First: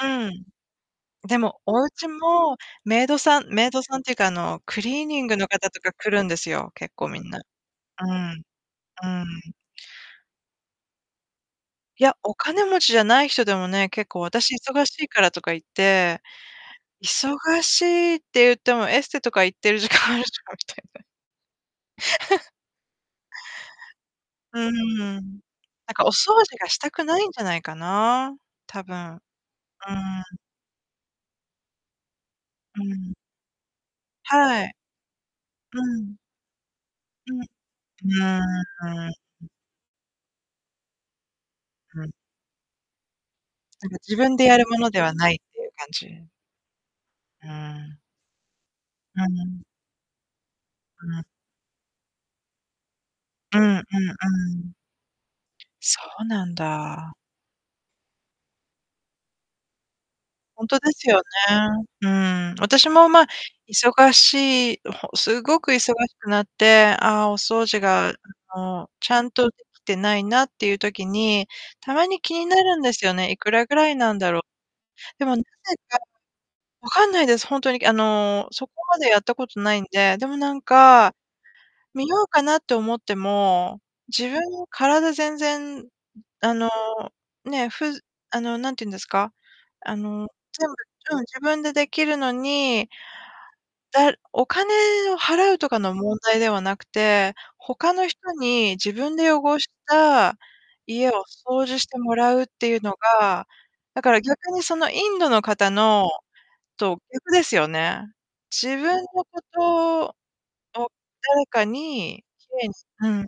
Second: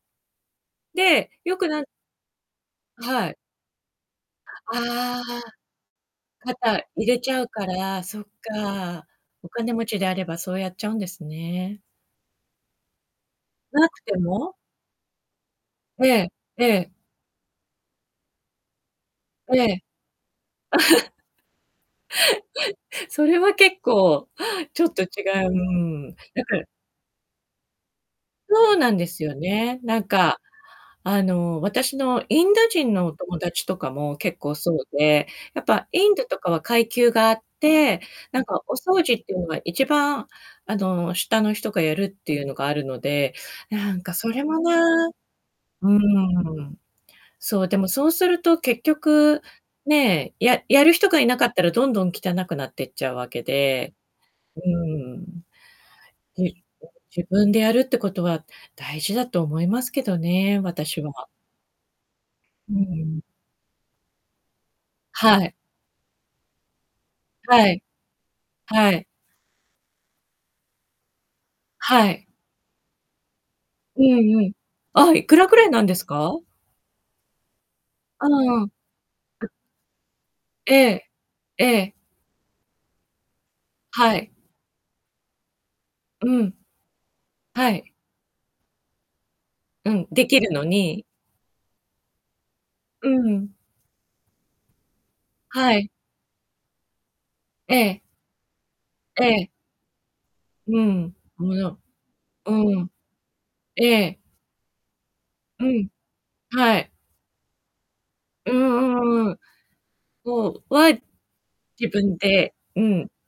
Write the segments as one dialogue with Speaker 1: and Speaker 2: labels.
Speaker 1: うん。
Speaker 2: で、
Speaker 1: で
Speaker 2: よ
Speaker 1: も、
Speaker 2: くな
Speaker 1: おうちもメイド
Speaker 2: はい。
Speaker 1: さんメイドさんっていうか、あの、クリー
Speaker 2: あ
Speaker 1: ニング
Speaker 2: あ。
Speaker 1: の方とか来るんです
Speaker 2: か
Speaker 1: よ、
Speaker 2: た、
Speaker 1: 結
Speaker 2: 入
Speaker 1: 構
Speaker 2: れ
Speaker 1: みん
Speaker 2: ち
Speaker 1: な。
Speaker 2: ゃうから、
Speaker 1: う
Speaker 2: そっ
Speaker 1: ん、
Speaker 2: か。
Speaker 1: う
Speaker 2: お
Speaker 1: ん。
Speaker 2: 金持ちであればそうやっちゃうんですね。
Speaker 1: いや、お金持ちじゃない人でも
Speaker 2: な
Speaker 1: ね、
Speaker 2: く
Speaker 1: 結
Speaker 2: て
Speaker 1: 構私
Speaker 2: も？
Speaker 1: 忙しいからとか言っ
Speaker 2: え
Speaker 1: て
Speaker 2: えええ。
Speaker 1: 忙しいって言っても、エステとか行っ
Speaker 2: え
Speaker 1: てる
Speaker 2: え。
Speaker 1: 時間あるじゃんみたいな。
Speaker 2: それは結構、
Speaker 1: う
Speaker 2: ちょっ
Speaker 1: ん。
Speaker 2: と違う、う
Speaker 1: なんか、お
Speaker 2: ん、
Speaker 1: 掃
Speaker 2: だか
Speaker 1: 除
Speaker 2: ら
Speaker 1: がしたくないんじゃないかな、
Speaker 2: そう
Speaker 1: 多
Speaker 2: なんで
Speaker 1: 分。う
Speaker 2: すよね。なん
Speaker 1: ん。
Speaker 2: か、あの、私のインド
Speaker 1: う
Speaker 2: 人のお
Speaker 1: ん。
Speaker 2: 友達とかも結構
Speaker 1: はい。
Speaker 2: そうで、やっ
Speaker 1: う
Speaker 2: ぱ、イ
Speaker 1: ん。
Speaker 2: ンドとかは階級が
Speaker 1: う
Speaker 2: あ
Speaker 1: ん。
Speaker 2: って、
Speaker 1: う
Speaker 2: なんか、お掃
Speaker 1: ーん。
Speaker 2: 除っていうの が一番、あの、下の人がやる
Speaker 1: はい。
Speaker 2: っていうのがあるので、
Speaker 1: なん
Speaker 2: な
Speaker 1: か、
Speaker 2: んか
Speaker 1: 自
Speaker 2: そ
Speaker 1: 分
Speaker 2: れ
Speaker 1: でや
Speaker 2: も
Speaker 1: るもので
Speaker 2: な
Speaker 1: はないっていう感
Speaker 2: う
Speaker 1: じ。
Speaker 2: ん。
Speaker 1: う
Speaker 2: そう、でも
Speaker 1: ん。
Speaker 2: そうすると結
Speaker 1: う
Speaker 2: 局、
Speaker 1: ん。
Speaker 2: ねえ、ややる
Speaker 1: う
Speaker 2: 人が
Speaker 1: ん。
Speaker 2: いなかったらどんどん汚くなってっちゃうわけ
Speaker 1: うんうんう
Speaker 2: で。う
Speaker 1: ん。
Speaker 2: ーん。
Speaker 1: そう
Speaker 2: じ
Speaker 1: なん
Speaker 2: じ
Speaker 1: だ。
Speaker 2: 自分でやるってことは大事だと思いますけどね、
Speaker 1: 本当で
Speaker 2: 私
Speaker 1: すよ
Speaker 2: は。
Speaker 1: ね。うん。
Speaker 2: う
Speaker 1: 私も
Speaker 2: ん。
Speaker 1: ま、忙しい す
Speaker 2: はい。
Speaker 1: ごく忙しくなって、ああ、お掃
Speaker 2: は
Speaker 1: 除
Speaker 2: い。
Speaker 1: が もう
Speaker 2: はい。
Speaker 1: ちゃんとできてないなっていう時に、た
Speaker 2: は
Speaker 1: まに
Speaker 2: い。
Speaker 1: 気になるんですよね。いくらぐらい
Speaker 2: う
Speaker 1: なんだ
Speaker 2: ん
Speaker 1: ろ
Speaker 2: う
Speaker 1: う。
Speaker 2: ん。あ、
Speaker 1: で
Speaker 2: いく
Speaker 1: もなぜ
Speaker 2: らくらいなんです か？
Speaker 1: 分かんないです。本当に、あの、
Speaker 2: う
Speaker 1: そ
Speaker 2: ん。
Speaker 1: こまでやったこ とないんで。でも、なん
Speaker 2: ええ、
Speaker 1: か、
Speaker 2: ええ。
Speaker 1: 見ようかなって思っても、
Speaker 2: は
Speaker 1: 自
Speaker 2: い。
Speaker 1: 分の体全然
Speaker 2: う
Speaker 1: あ
Speaker 2: ん。
Speaker 1: の、ねえ、
Speaker 2: は
Speaker 1: ふ
Speaker 2: い。
Speaker 1: うあの、なんて言うんですか、
Speaker 2: う
Speaker 1: あ
Speaker 2: ん、で
Speaker 1: の、
Speaker 2: きるの
Speaker 1: 全部、
Speaker 2: に
Speaker 1: うん、自分でできるのに
Speaker 2: うん。
Speaker 1: だお金を払うと
Speaker 2: は
Speaker 1: か
Speaker 2: い。
Speaker 1: の問題ではなくて、
Speaker 2: え
Speaker 1: 他
Speaker 2: え。
Speaker 1: の人に自分で
Speaker 2: ええ。
Speaker 1: 汚した
Speaker 2: う
Speaker 1: 家
Speaker 2: ん、
Speaker 1: を掃除 してもらうっ
Speaker 2: う
Speaker 1: ていう
Speaker 2: ん。
Speaker 1: のが、
Speaker 2: え
Speaker 1: だか
Speaker 2: え。
Speaker 1: ら逆に、その、インドの
Speaker 2: う
Speaker 1: 方
Speaker 2: ん。
Speaker 1: の
Speaker 2: はい。
Speaker 1: と逆ですよね。
Speaker 2: う
Speaker 1: 自
Speaker 2: ん
Speaker 1: 分の
Speaker 2: うんうん。
Speaker 1: ことを
Speaker 2: そう、わ
Speaker 1: 誰か
Speaker 2: 自分
Speaker 1: に
Speaker 2: で、う
Speaker 1: う
Speaker 2: ん。
Speaker 1: ん。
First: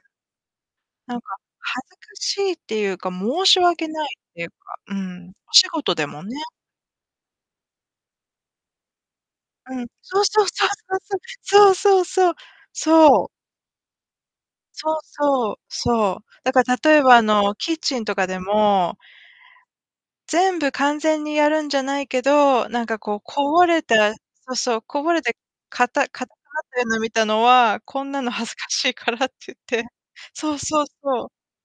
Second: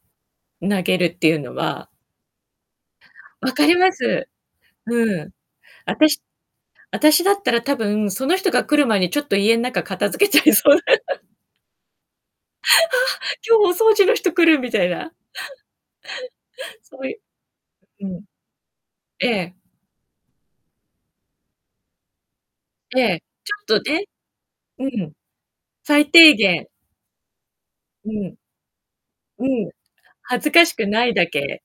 Speaker 2: 投げる
Speaker 1: な
Speaker 2: っ
Speaker 1: ん
Speaker 2: てい
Speaker 1: か、
Speaker 2: うの
Speaker 1: 恥
Speaker 2: は
Speaker 1: ずかしいっていうか、申
Speaker 2: 分
Speaker 1: し
Speaker 2: かり
Speaker 1: 訳
Speaker 2: ま
Speaker 1: ない
Speaker 2: す。
Speaker 1: っていうか、う
Speaker 2: うん。
Speaker 1: ん、お仕事で
Speaker 2: 私
Speaker 1: もね。
Speaker 2: 私だったら多分、その人が来る前にちょっと家の
Speaker 1: う
Speaker 2: 中
Speaker 1: ん。
Speaker 2: 片
Speaker 1: そう
Speaker 2: 付けち
Speaker 1: そう
Speaker 2: ゃい
Speaker 1: そう
Speaker 2: そうだ。
Speaker 1: そうそう。そうそうそう、
Speaker 2: ああ、
Speaker 1: そう。
Speaker 2: 今日お掃除の人来るみたい
Speaker 1: そう
Speaker 2: な。
Speaker 1: そう、そう。だから、例
Speaker 2: そ
Speaker 1: え
Speaker 2: うい
Speaker 1: ば、
Speaker 2: う
Speaker 1: あの、キッチン
Speaker 2: う
Speaker 1: と
Speaker 2: ん。
Speaker 1: かでも
Speaker 2: ええ。
Speaker 1: 全部完全にやるんじゃないけど、なんか、
Speaker 2: え
Speaker 1: こう、
Speaker 2: え、
Speaker 1: こぼ
Speaker 2: ちょっ
Speaker 1: れ
Speaker 2: とね。
Speaker 1: たそうそう、
Speaker 2: う
Speaker 1: こ
Speaker 2: ん。
Speaker 1: ぼれて、かた
Speaker 2: 最
Speaker 1: か [unintelligible] く
Speaker 2: 低
Speaker 1: なっ
Speaker 2: 限。
Speaker 1: てるのを見たのは、こん
Speaker 2: う
Speaker 1: なの
Speaker 2: ん。
Speaker 1: 恥ずかしいからっ
Speaker 2: う
Speaker 1: て
Speaker 2: ん。
Speaker 1: 言って
Speaker 2: 恥ず
Speaker 1: そう
Speaker 2: かし
Speaker 1: そう
Speaker 2: くない
Speaker 1: そ
Speaker 2: だ
Speaker 1: う。
Speaker 2: け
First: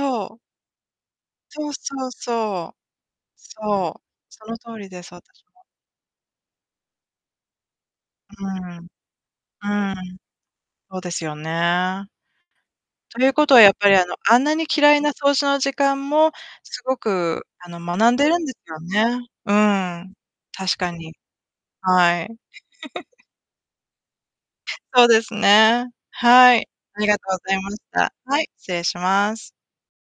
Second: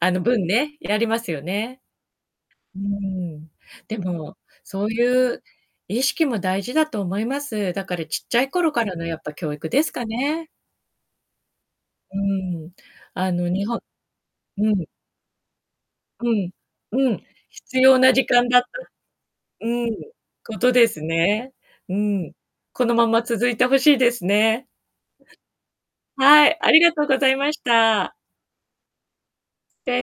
Speaker 2: あの、
Speaker 1: う。
Speaker 2: 分ね、やりますよ
Speaker 1: そう
Speaker 2: ね。
Speaker 1: そうそう。
Speaker 2: うーん。
Speaker 1: そ
Speaker 2: で
Speaker 1: う。
Speaker 2: も、
Speaker 1: その通
Speaker 2: そう
Speaker 1: りです、
Speaker 2: いう
Speaker 1: 私も。
Speaker 2: 意識も大事だと思います。だから、ちっちゃ
Speaker 1: う
Speaker 2: い頃か
Speaker 1: ん。
Speaker 2: らの、やっぱ、教育です
Speaker 1: う
Speaker 2: か
Speaker 1: ん。
Speaker 2: ね。
Speaker 1: そうですよね。
Speaker 2: うん、
Speaker 1: とい
Speaker 2: あ
Speaker 1: う
Speaker 2: の、
Speaker 1: ことは、
Speaker 2: 日
Speaker 1: やっ
Speaker 2: 本
Speaker 1: ぱり、あの、あんなに
Speaker 2: うん。
Speaker 1: 嫌いな掃除の時間も、
Speaker 2: うん
Speaker 1: すご
Speaker 2: うん、
Speaker 1: く、あの、
Speaker 2: 必要
Speaker 1: 学
Speaker 2: な
Speaker 1: ん
Speaker 2: 時
Speaker 1: でるん
Speaker 2: 間
Speaker 1: です
Speaker 2: だった
Speaker 1: よね。う
Speaker 2: うん、
Speaker 1: ん。
Speaker 2: こと
Speaker 1: 確
Speaker 2: で
Speaker 1: か
Speaker 2: す
Speaker 1: に。
Speaker 2: ね。う
Speaker 1: はい。
Speaker 2: ん。このまま 続いて欲しいですね。
Speaker 1: そうですね、
Speaker 2: は
Speaker 1: は
Speaker 2: い、
Speaker 1: い。
Speaker 2: ありが
Speaker 1: あ
Speaker 2: と
Speaker 1: り
Speaker 2: う
Speaker 1: が
Speaker 2: ご
Speaker 1: と
Speaker 2: ざい
Speaker 1: うご
Speaker 2: ま
Speaker 1: ざ
Speaker 2: し
Speaker 1: いました。
Speaker 2: た。
Speaker 1: はい、失礼します。
Speaker 2: で